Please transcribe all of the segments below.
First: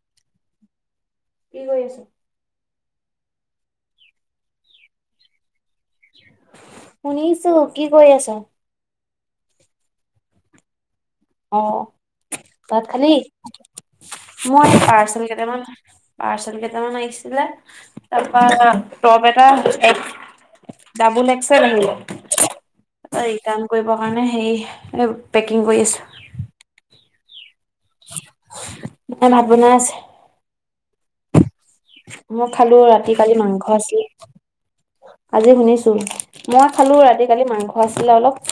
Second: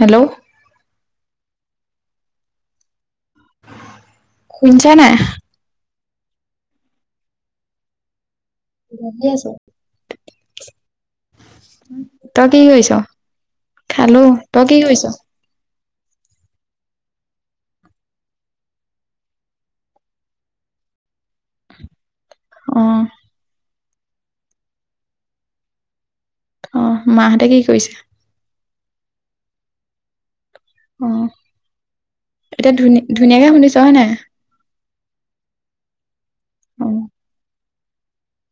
Hello? কি কৰি আছে? শুনছা নাই? শুনিছোঁ, কি কৰি আছা? বহি আছো। অ, তই কি ভাত কৰিছ? খালি? খালো। তই মই কি কৰিছ? পাৰ্চেল কেইটামান পাৰ্চেল কেইটামান আহিছিলে তাৰপা টপ এটা এক্স ডাবুুল একচেই ললি? অ', আ ৰিটাৰণ কৰিব কাৰণে সেই মানে পেকিং কৰি আছো। অ মাহঁতে কি কৰিছে? অকল ভাত বনাই আছে। অ। মই এতিয়া খালো, ধুনী ৰাতি কালি ধুনীয়াকে মাংস শুনিছ হয় আছিল। নাই? আজি শুনিছো, মই খালো অ', ৰাতি কালি মাংস আছিলে অলপ।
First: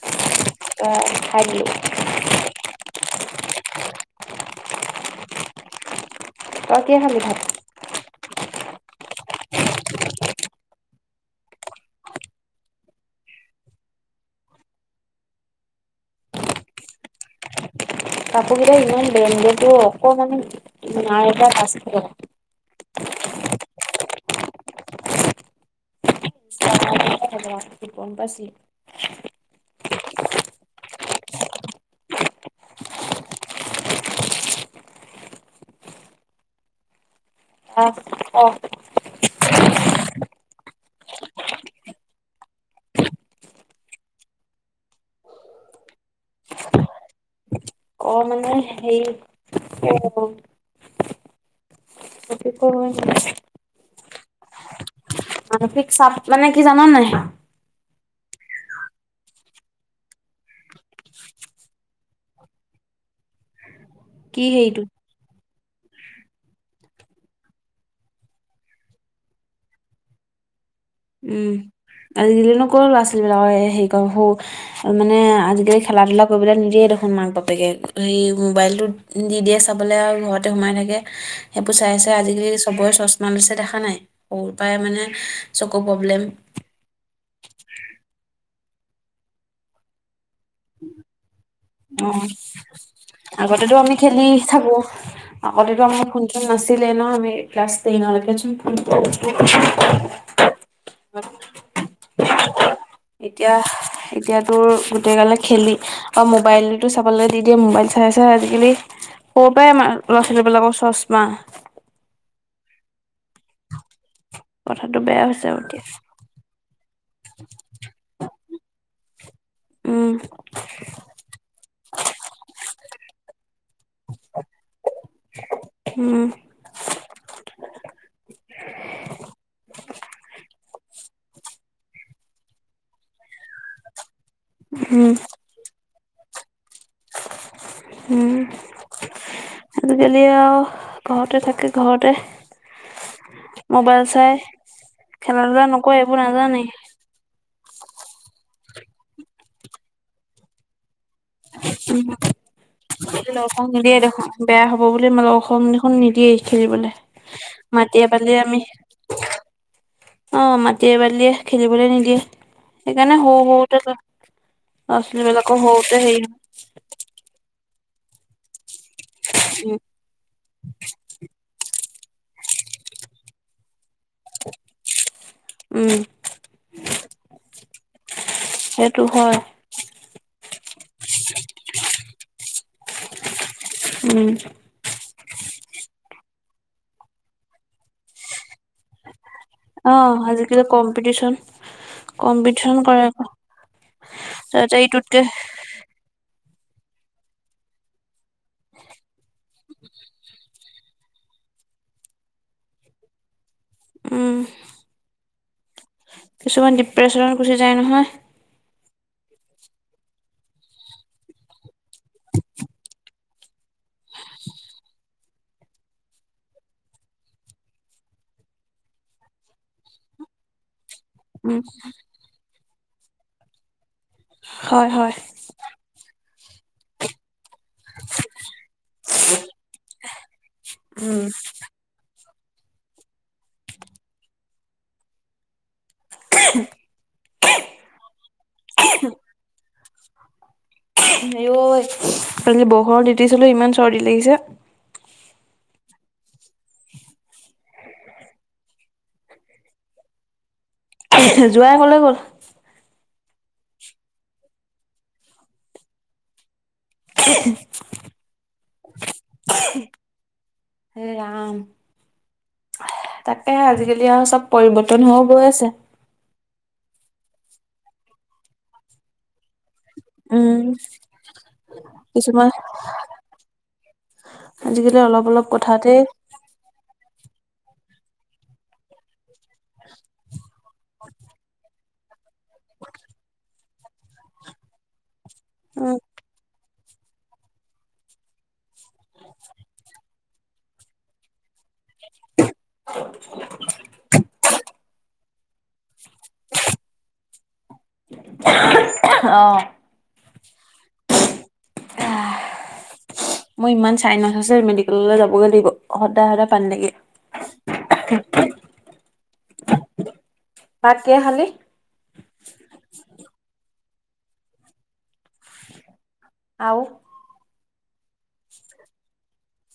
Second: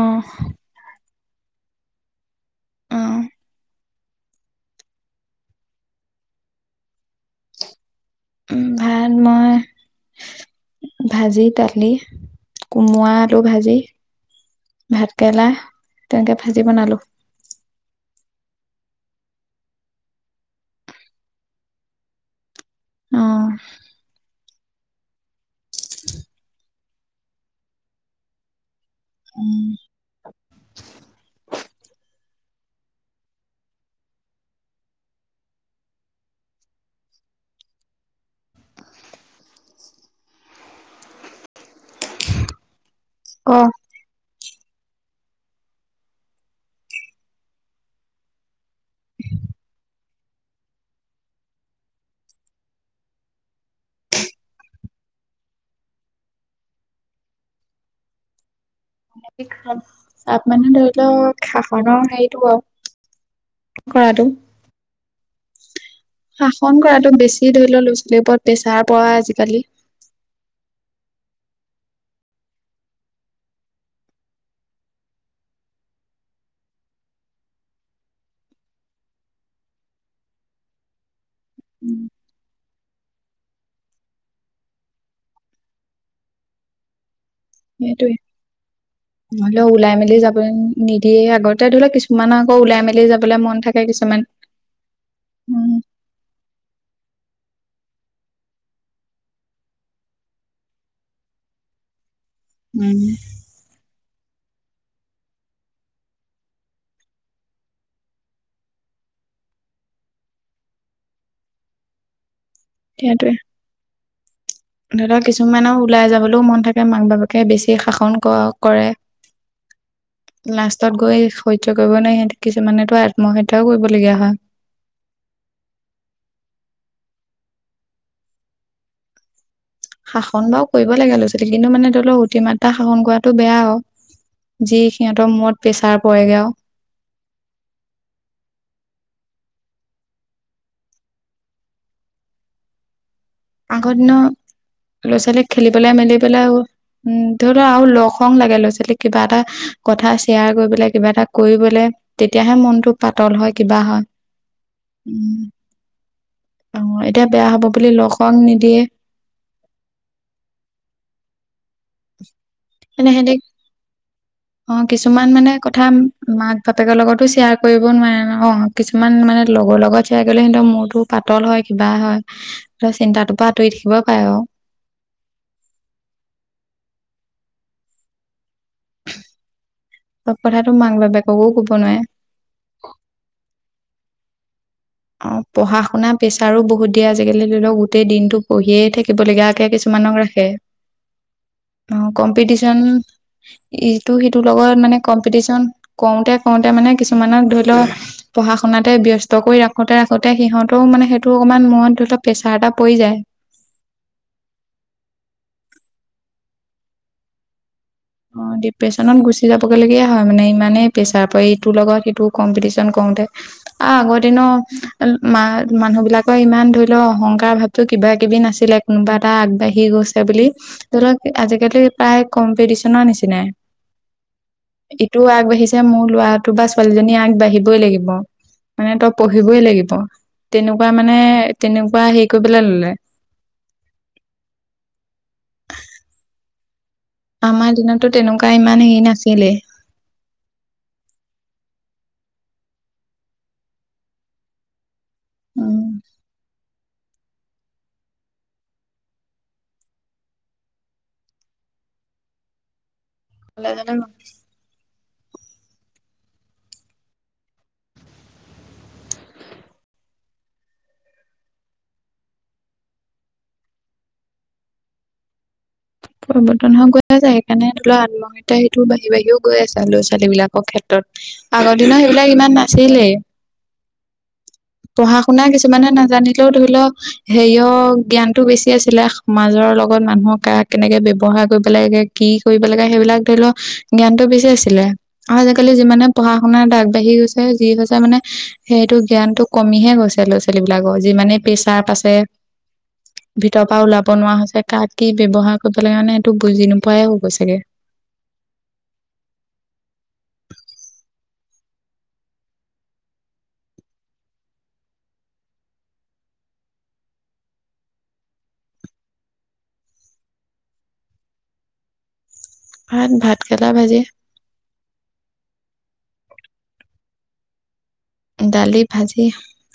অহ। অ খাই দিলোঁ। অ'। তই কি খালি ভাত? উম ভাত মই ভাজি দালি, কোমৰা আলু ভাজি। ভাত কেৰেলা তেনেকে ভাজি বনালো। কাপোৰকিটা ইমান বেম যিটো অকমানো, নাই এইবাৰ পাঁচ কিল। অহ। ফবম [unintelligible] পছি উম। হয় অ। ক? অ মানে সেই কি বুলি কম? ক ক [inaudible] মানসিক চাপ মানে কি জানা নাই হা? মানসিক চাপ, চাপ মানে ধৰি লওক শাসনৰ হেৰিটো আৰু কৰাটো। কি সেইটো? শাসন কৰাতো বেছি ধৰি লও ল'ৰা - ছোৱালীৰ ওপৰত প্ৰেছাৰ পৰা আজিকালি উম, আজিকালি নো কত লৰা - ছোৱালীৰ লগত সে সেইকন হও আ মানে আজিকালি খেলা - ধূলা কৰিবলৈ নিদিয়ে দেখোন মাক - বাপেকে এই মোবাইলটোত দি দিয়ে চাবলৈ আৰু ঘৰতে সোমাই থাকে। সেইবোৰ চাই চাই আজিকালি চবৰে চচমা লৈছে দেখা নাই সৰু পৰাই মানে এক প্ৰব্লেম সেইটোৱে নহলেও ওলাই মেলি যাব নিদিয়ে আগতে ধৰি লওক অ কিছুমান আকৌ ওলাই মেলি যাবলে মন আগতেতো থাকে আমি কিছুমান খেলি থাকো উম আগতেতো আমাৰ ফোন চোন নাচিলে ন আমি ক্লছ টেইন ৰ লৈকে চোন উম এতিয়া এতিয়াতো গোটেই গালে খেলি অ মোবাইলতো চাবলৈ দি দিয়ে মোবাইল চাই চাই আজিকালি ক'ৰ পৰায় আমাৰ ল'ৰা ছোৱালীবিলাকৰ চশমা সেইয়টোৱে কথাটো ধৰি ল বেয়া হৈছে আৰু কিছুমানৰ এতিয়া ওলাই যাবলৈও মন থাকে মাক বাপাকে বেছি শাসন কৰে উম লাষ্টত গৈ সহ্য কৰিব নোৱাৰি সিহঁতে কিছুমানেতো আত্মহত্যাও কৰিবলগীয়া হয় উম শাসন বাও কৰিব লাগে ল'ৰা ছোৱালীক কিন্তু মানে ধৰি লওক অতিমাত্ৰা শাসন কৰাটো বেয়া হ যি উম সিহঁতৰ মূৰত প্ৰেছাৰ পৰেগৈ আৰু হম আজিকালি আৰু ঘৰতে থাকে ঘৰতে আগৰ মোবাইল চাই দিনত ল'ৰা খেলা ছোৱালীক ধূলা খেলি বলে নকৰে মেলি এইবোৰ বলে নাজানেই উম ধৰি লও আৰু লগ সং লাগে ল'ৰা ছোৱালী কিবা এটা কথা শ্বেয়াৰ কৰি পেলাই কিবা এটা কৰিবলে তেতিয়াহে মনটো পাতল লগ হয় সংগ কিবা নিদিয়ে হয় দেখোন বেয়া হ'ব বুলি উ লগ সংগ দেখোন নিদিয়েই অ খেলিবলৈ এতিয়া বেয়া হব বুলি মাটিয়ে লগ সং বালিয়ে নিদিয়ে অঁ মাটিয়ে বালিয়ে খেলিবলৈ নিদিয়ে মানে সেইকাৰণে হ সিহঁতি হওতে আ অ ছোৱালী কিছুমান মানে বিলাকৰ কথা হওঁতে সেই মাক বাপেকৰ লগতো শ্বেয়াৰ কৰিব নোৱাৰে ন অ কিছুমান মানে উম, লগৰ লগত শ্বেয়াৰ কৰিলে কিন্তু মোৰতো পাতল হয় কিবা হয় ত চিন্তাটোৰ পৰা আঁতৰি থাকিব পাৰে আৰু উম সেইটো হয় সব কথাটো মাক বাপেককো কব নোৱাৰে উম অ পঢ়া শুনা প্ৰেছাৰো বহুত দিয়ে আজিকালি ধৰি লওক গোটেই দিনটো পঢ়িয়েই থাকিবলগীয়াকে কিছুমানক অ', ৰাখে আজিকালি কম্পিটিচন অ কম্পিটিচন কৰে আকৌ ইটো সিটোৰ সিহঁতে লগত মানে ইটোতকে কম্পিটিচন কওঁতে কওঁতে মানে কিছুমানক ধৰি লও পঢ়া শুনাতে ব্যস্ত কৰি ৰাখ ৰাখোতে ৰাখোতে সিহঁতেও মানে টো অকমান মনত ধৰি ল প্ৰেছাৰ এটা পৰি যায় উঁম কিছুমান ডিপ্ৰেশ্যনত গুচি যায় নহয় অ ডিপ্ৰেচনত গুচি যাবগৈ লগীয়া হয় মানে ইমানেই প্ৰেছাৰ প ইটোৰ লগত সিটো কম্পিটিচন কৰোতে অ আগৰ দিনো মা মানুহ বিলাকৰ ইমান ধৰি লও অহংকাৰ ভাব তো কিবা কিবি নাছিলে কোনোবা এটা আগবাঢ়ি গৈছে বুলি ধৰি লওক উম, আজিকালি প্ৰায় কম্পিটিচনৰ নিচিনাই হয়, হয়, ইটোও আগবাঢ়িছে যে মোৰ লৰাটো বা ছোৱালীজনী আগবাঢ়িবই লাগিব মানে তই পঢ়িবই লাগিব তেনেকুৱা মানে উম, তেনেকুৱা হেৰি কৰিবলে ললে আমাৰ দিনতো তেনেকুৱা ইমান হেৰি নাছিলে আই ঐ কালি বৰষুণত তিতিছিলো ইমান চৰ্দি লাগিছে উম এহ যোৱাঁই ক'লৈ গ'ল কলেজলে গল এহ এ ৰাম তাকে আজিকালি আৰু চব পৰিৱৰ্তন হৈ গৈ আছে পৰিৱৰ্তন হৈ গৈ আছে সেইকাৰণে ধৰি লোৱা আত্মহত্যা সেটো বাঢ়ি বাঢ়িও গৈ আছে ল'ৰা ছোৱালী উম, বিলাকৰ ক্ষেত্ৰত আগৰ দিনৰ সেইবিলাক কিছুমান ইমান নাছিলে আজিকালি পঢ়া অলপ শুনা অলপ কিছুমানে কথাতে নাজানিলেও ধৰি লওক হেৰিয়ৰ জ্ঞানটো বেছি আছিলে সমাজৰ লগত মানুহক কাক কেনেকে ব্যৱহাৰ কৰিব লাগে কি কৰিব লাগে সেইবিলাক ধৰি লওক জ্ঞানটো বেছি আছিলে আৰু আজিকালি উম যিমানে পঢ়া শুনাত আগবাঢ়ি গৈছে যি হৈছে মানে সেইটো জ্ঞান টো কমিহে গৈছে ল'ৰা ছোৱালী বিলাকৰ যিমানে প্ৰেছাৰ পাচ পে ভিতৰৰ পৰা ওলাব নোৱাৰা হৈছে কাক কি ব্যবহাৰ কৰিব লাগে মানে সেইটো বুজি নোপোৱাহে হৈছেগে [unintelligible] [inaudible] মোৰ ইমান চাইনাছ আছে মেডিকেললে যাবগে লাগিব সদায় সদায় পানী লাগে [unintelligible] ভাত কিহে খালি ভাত ভাতকেৰেলা ভাজি আও দালি ভাজি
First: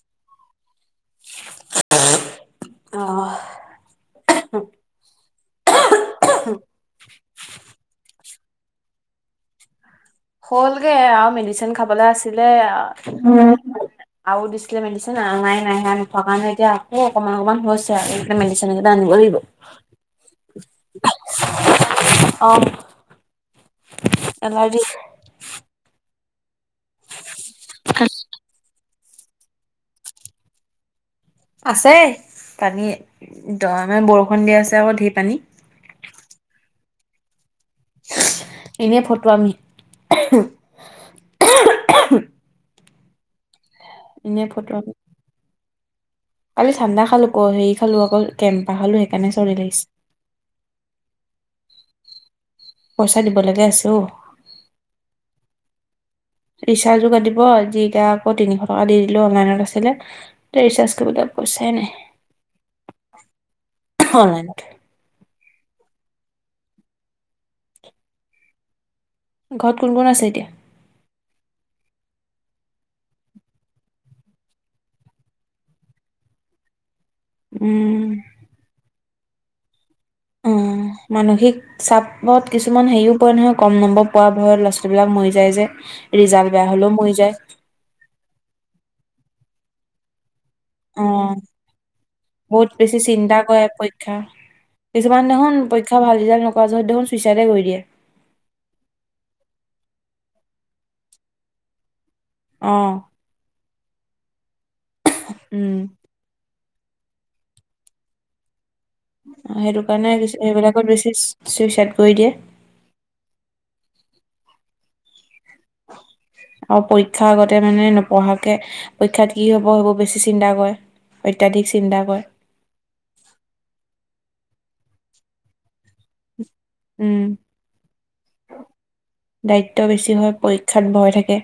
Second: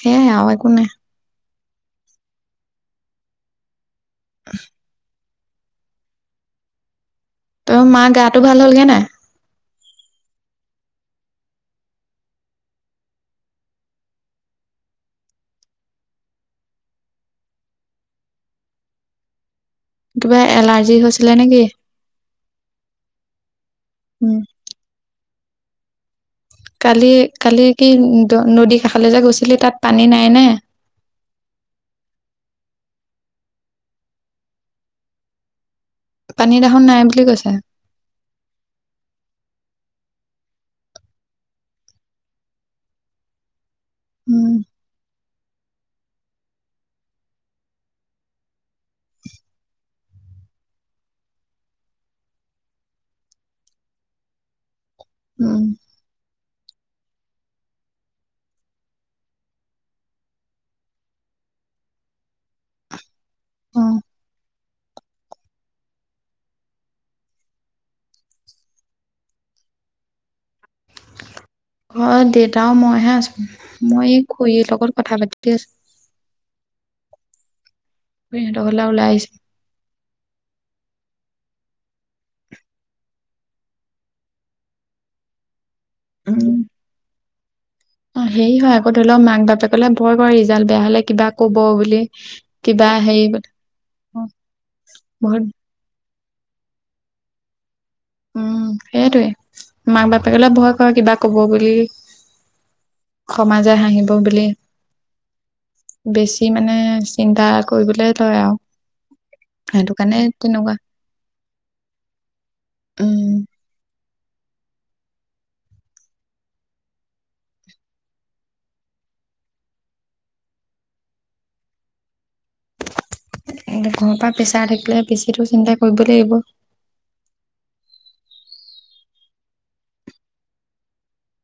সেয়াই আৰু একো নাই [unintelligible] এহ তোৰ মাৰ গাটো ভাল হ'লগে নাই হ'লগে আও মেডিচিন খাবলে আছিলে আৰু দিছিলে মেডিচিন আনা নাই সেয়া নোখোৱা কাৰণে এতিয়া আকৌ অকণমান অকণমান হৈছে আৰু মেডিচিন কেইটা আনিব লাগিব কিবা এলাৰ্জি হৈছিলে নেকি অহ উম এলাৰ্জি কালি কালি কি নদীৰ কাষলে যে গৈছিলি তাত পানী নাই নে আছে পানী দ ইমান বৰষুণ দি আছে আক ধেৰ পানী পানী দেখোন নাই বুলি কৈছা এনেই ফটুৱামি এনে উম ফটুৱামি কালি ঠাণ্ডা খালো ক হেৰি খালো ক কেম্পাহ খালো সেইকাৰণে চৰ্দি লাগিছে পইচা দিবলেকে আছে অ উম ৰিচাৰ্জো কাটিব আজি এতিয়া আকৌ তিনিশ টকা দি দিলো অনলাইনত আছিলে এতিয়া ৰিচাৰ্জ কৰিবলে পইছাই নাই অ [unintelligible] ঘৰত কোন কোন আছে এতিয়া ঘৰত দেউতা আৰু মইহে আছো মই খুৰীৰ লগত কথা পাতি আছো উম খুৰীহঁতৰ ঘৰলে ওলাই আহিছো উম, মানসিক- চাপত কিছুমান হেৰিও পৰে নহয়, কম নম্বৰ পোৱা ভয়ত লৰাছোৱালীবিলাক মৰি যায় যে। ৰিজাল্ট বেয়া হ'লেও মৰি যায়। অঁ হেৰি হয় আকৌ ধৰি লক মাক বাপেক- লে ভয় কৰে ৰিজাল্ট বেয়া অ হলে কিবা কব বুলি, বহুত কিবা বেছি হেৰি চিন্তা বু- কৰে পৰীক্ষা কিছুমান দেখোন পৰীক্ষা ভাল ৰিজাল্ট নকৰা যদিও চুইচাইডে কৰি দিয়ে। উম, সেইটোৱে মাক বাপেকলৈ ভয় কৰে কিবা কব বুলি। অঁ। সমাজে হাঁহিব বুলি। উম। বেছি মানে চিন্তা কৰিবলৈ লয় আৰু। অঁ সেইটো কাৰণে এইবিলাকত বেছি ছুই-চুইচাইদ কৰি দিয়ে। উম। আৰু পৰীক্ষা আগতে মানে নপঢ়াকে, পৰীক্ষাত কি হ'ব এইবোৰ বেছি চিন্তা কৰে। অত্যাধিক চিন্তা কৰে। উম, ঘৰৰ পৰা প্ৰেছাৰ থাকিলে বেছিটো চিন্তা কৰিবই লাগিব। উম। দায়িত্ব বেছি হয়, পৰীক্ষাত ভয় থাকে।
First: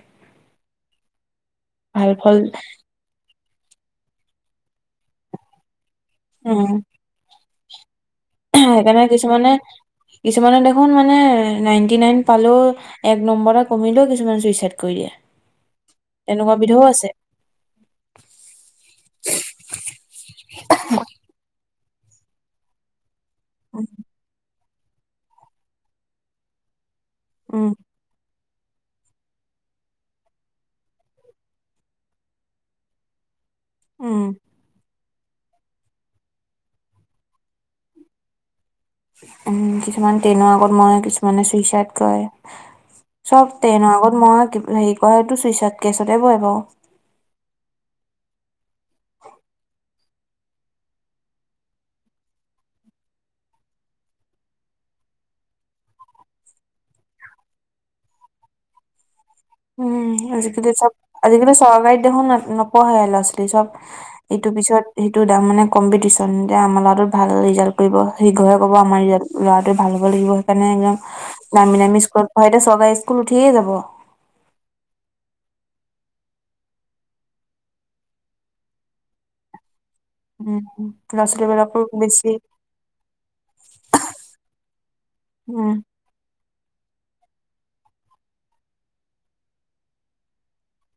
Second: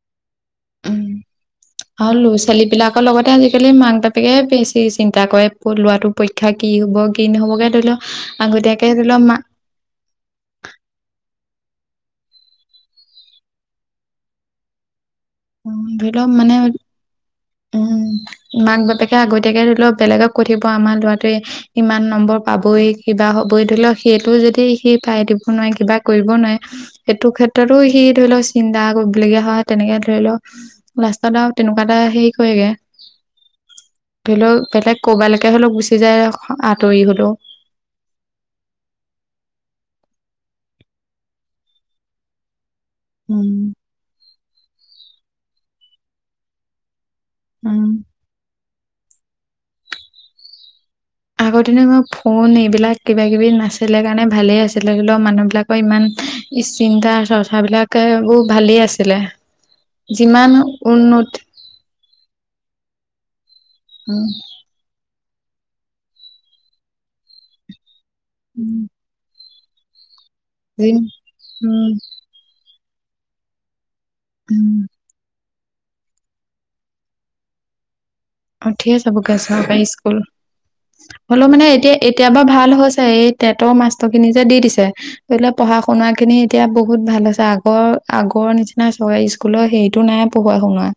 ভাল আৰু ফল ল'ৰা ছোৱালী বিলাকৰ লগতে আজিকালি মাক বাপেকেহে বেছি চিন্তা কৰে পঢ়োৱাটোক- পৰীক্ষা কি উম হ'ব, কি নহ'বগে! ধৰি লওঁক আগতীয়াকৈ সেইকাৰণে ধৰি লওঁক মা- কিছুমানে কিছুমানে দেখোন মানে নাইণ্টি নাইন পালেওঁ- এক নম্বৰ এটা কমিলেও কিছুমানে চুইচাইদ কৰি দিয়ে। উম, ধৰি লওঁক তেনেকুৱা মানে- বিধও আছে উম, মাক বাপেকে আগতীয়াকে ধৰি লওঁক বেলেগক কৈ থাকিব আমাৰ ল'ৰাটোৱে- ইমান নম্বৰ পাবই। কিবা হ'বই। ধৰি উম লওঁক সেইটো যদি সি পাই দিব নোৱাৰে, কিবা কৰিব নোৱাৰে- সেইটো ক্ষেত্ৰতো সি ধৰি লওঁক- চিন্তা কৰিবলগীয়া হয়। তেনেকে ধৰি লওঁক লাষ্টত আৰু তেনেকুৱা এটা সেই- হয়গে। উম ধৰি লওঁক বেলেগ- ক'ৰবালৈকে হ'লেও গুচি যায় আঁতৰি হ'লেও। উম, কিছুমান ট্ৰেইনৰ আগত মৰে, কিছুমানে চুই-চাইদ কৰে। চব ট্ৰেইনৰ আগত মৰা, হেৰি কৰা এইটো চুইচ চাইদ কেছতে পৰে বাৰু। উম। আগৰটেনো ফোন এইবিলাক কিবা কিবি নাছিলে কাৰণে ভালেই আছিলে, ধৰি লওঁক মানুহবিলাক- ত ইমান এই চিন্তা চৰ্চা বিলাকে বহু ভালেই আছিলে। উম, যিমান আজিকালি চব, উন্নত আজিকালি চৰকাৰী দেখোন ন নপঢ়ে ল'ৰা-ছোৱালী। চব- ইটো পিছত- সিটো তাৰ মানে কম্পিটিশ্যন যে আমাৰ ল'ৰাটো ভাল ৰিজাল্ট কৰিব, সিঘৰৰে ক'ব উম আমাৰ ৰিজাল্ট- ল'ৰাটোৱে ভাল হ'ব লাগিব, সেইকাৰণে একদম জিম দামী দামী স্কুলত পঢ়াই। এতিয়া চৰকাৰী স্কুল উঠিয়ে যাব। উম। অঁ উঠিৱে যাবগে চৰকাৰী স্কুল। উম, উম। হ'লেও মানে এতিয়া, এতিয়া বা ভাল হৈছে এই তেটৰ মাষ্টৰ খিনি যে দি দিছে। ধৰি ল' উম, পঢ়া শুনা খিনি- এতিয়া বহুত ভাল হৈছে, আগৰ আগৰ নিচিনা চৰকাৰী স্কুলৰ সেইটো নাই পঢ়া শুনোৱা।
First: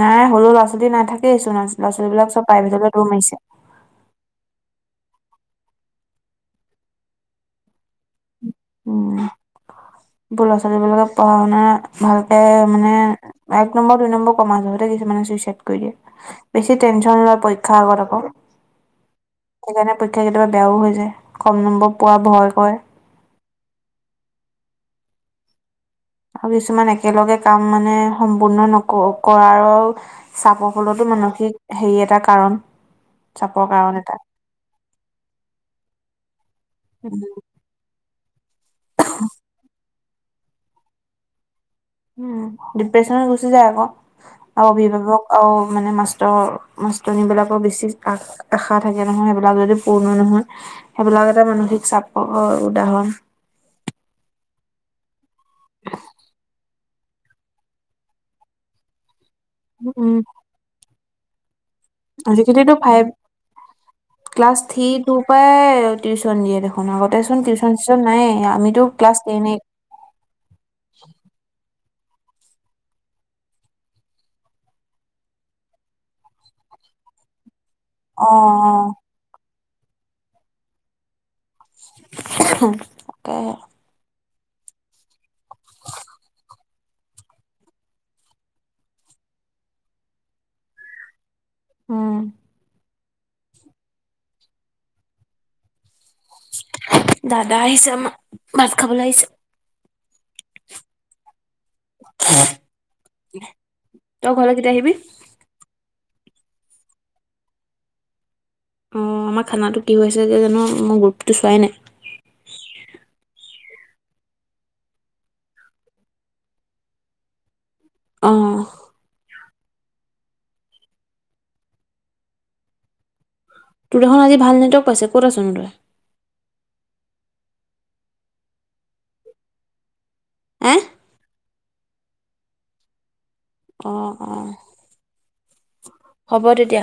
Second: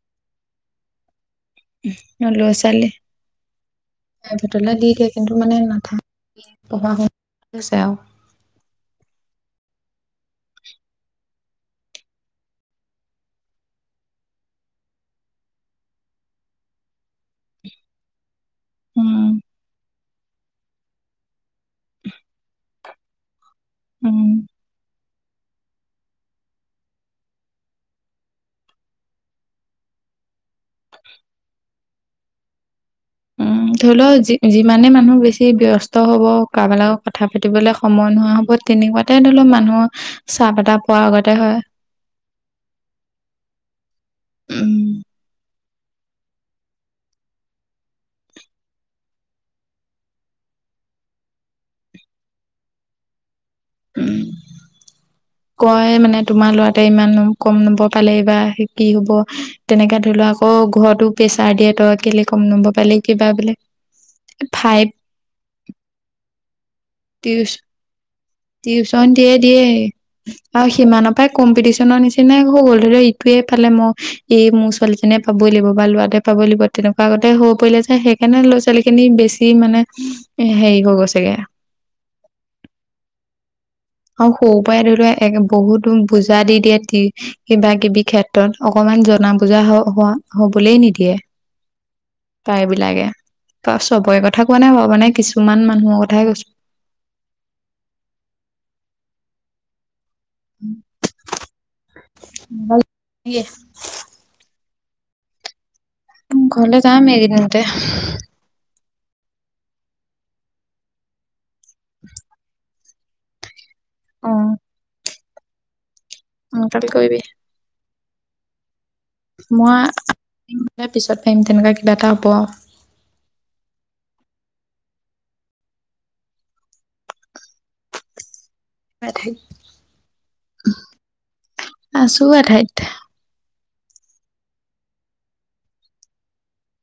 নাই সৰু ল'ৰা-ছোৱালী নাথাকেই চোন, ল'ৰা-ছোৱালীবিলাক চব প্ৰাইভেটলে দৌৰ মাৰিছে। প্ৰাইভেটলে দি দিয়ে কিন্তু মানে, নাথাকে পঢ়া শুন হৈছে আও [inaudible] বোৰ ল'ৰা-ছোৱালীবিলাকে পঢ়া-শুনা ভালকে মানে। এক নম্বৰ, দুই নম্বৰ কমা জহতে কিছুমানে চুইচাইড কৰি দিয়ে। বেছি টেনছন লয় পৰীক্ষাৰ আগত আক। উম, সেইকাৰণে পৰীক্ষা কেতিয়াবা বেয়াও হৈ যায়, কম নম্বৰ পোৱা ভয় কৰে। উম। আৰু কিছুমান একেলগে কাম মানে সম্পূৰ্ণ নক কৰাও চাপৰ ফলতো মানসিক হেৰি এটা কাৰণ। চাপৰ কাৰণ ধৰিল এটা যি যিমানে মানুহ বেছি ব্যস্ত হ'ব, কাৰবা লগত কথা পাতিবলে সময় নোহোৱা হ'ব তেনেকুৱাতে ধৰি লওক মানুহৰ ছাপ এটা পৱা আগতে হয়। উম', ডিপ্ৰেছনত গুচি যায় আক, আও উম, অভিভাৱক আও মানে মাষ্টৰ মাষ্টৰনী বিলাকক বেছি আ- আশা থাকে নহয়, সেইবিলাক যদি পূৰ্ণ নহয় সেইবিলাকতে মানসিক চাপৰ উদাহৰণ। উম', কয় মানে তোমাৰ ল'ৰা- তে ইমান নম কম নম্বৰ পালে, এইবা সি কি হ'ব? তেনেকে উম ধৰি লোৱা আকৌ' ঘৰতো প্ৰেছাৰ দিয়ে তই কেলে কম আজিকালিতো নম্বৰ পালি ফাইভ কিবা বোলে, এ' ফাইপ তো পায়ে টিউচন দিয়ে দেখোন, আগতে চোন টিউচ টিউচন চিউচন নায়েই। আমিতো ক্লাছ টেন এই আও সিমানপাই কম্পিটিচনৰ নিচিনাই হৈ গ'ল। ধৰি ল' ইটোয়ে পালে মই এই মোৰ ছোৱালী নে পাবই লাগিব বা ল'ৰাটোৱে পাবই লাগিব, তেনেকুৱা আগতে হৈ পৰিলে যে সেই সেইকাৰণে ল'ৰা-ছোৱালী অ', খিনি বেছি মানে সেই হৈ গৈছে গে তাকেহে। আও সৰু পৰাই ধৰি লোৱা একে বহুত বুজা দি দিয়ে টি- কিবা কিবি ক্ষেত্ৰত, অকমান জনা বুজা হ হোৱা হ'বলেই নিদিয়ে। উম, প্ৰায়বিলাকে, ত চবৰে কথা কোৱা নাই বাৰু মানে কিছুমান মানুহৰ কথাহে কৈছো। দাদা আহিছে আমা, ভাত খাবলে আহিছে। [unintelligible] তই ঘৰলে কেতিয়া আহিবি? ঘৰলে যাম এইদিনতে অ' আমা খানাটো কি হৈছে এতিয়া জানো, মই গ্ৰুপটো চোৱাই নাই। ওম। উম' কালি কৰিবি। অ'। মই আ-নে পিছত পাইম তেনেকুৱা কিবা এটা হ'ব আও তোৰ দেখোন আজি ভাল নেটৱৰ্ক পাইছে ক'ত আছ নো তই? [unintelligible] এহ? আছো এঠাইত। অঁ অঁ। হ'ব তেতিয়া।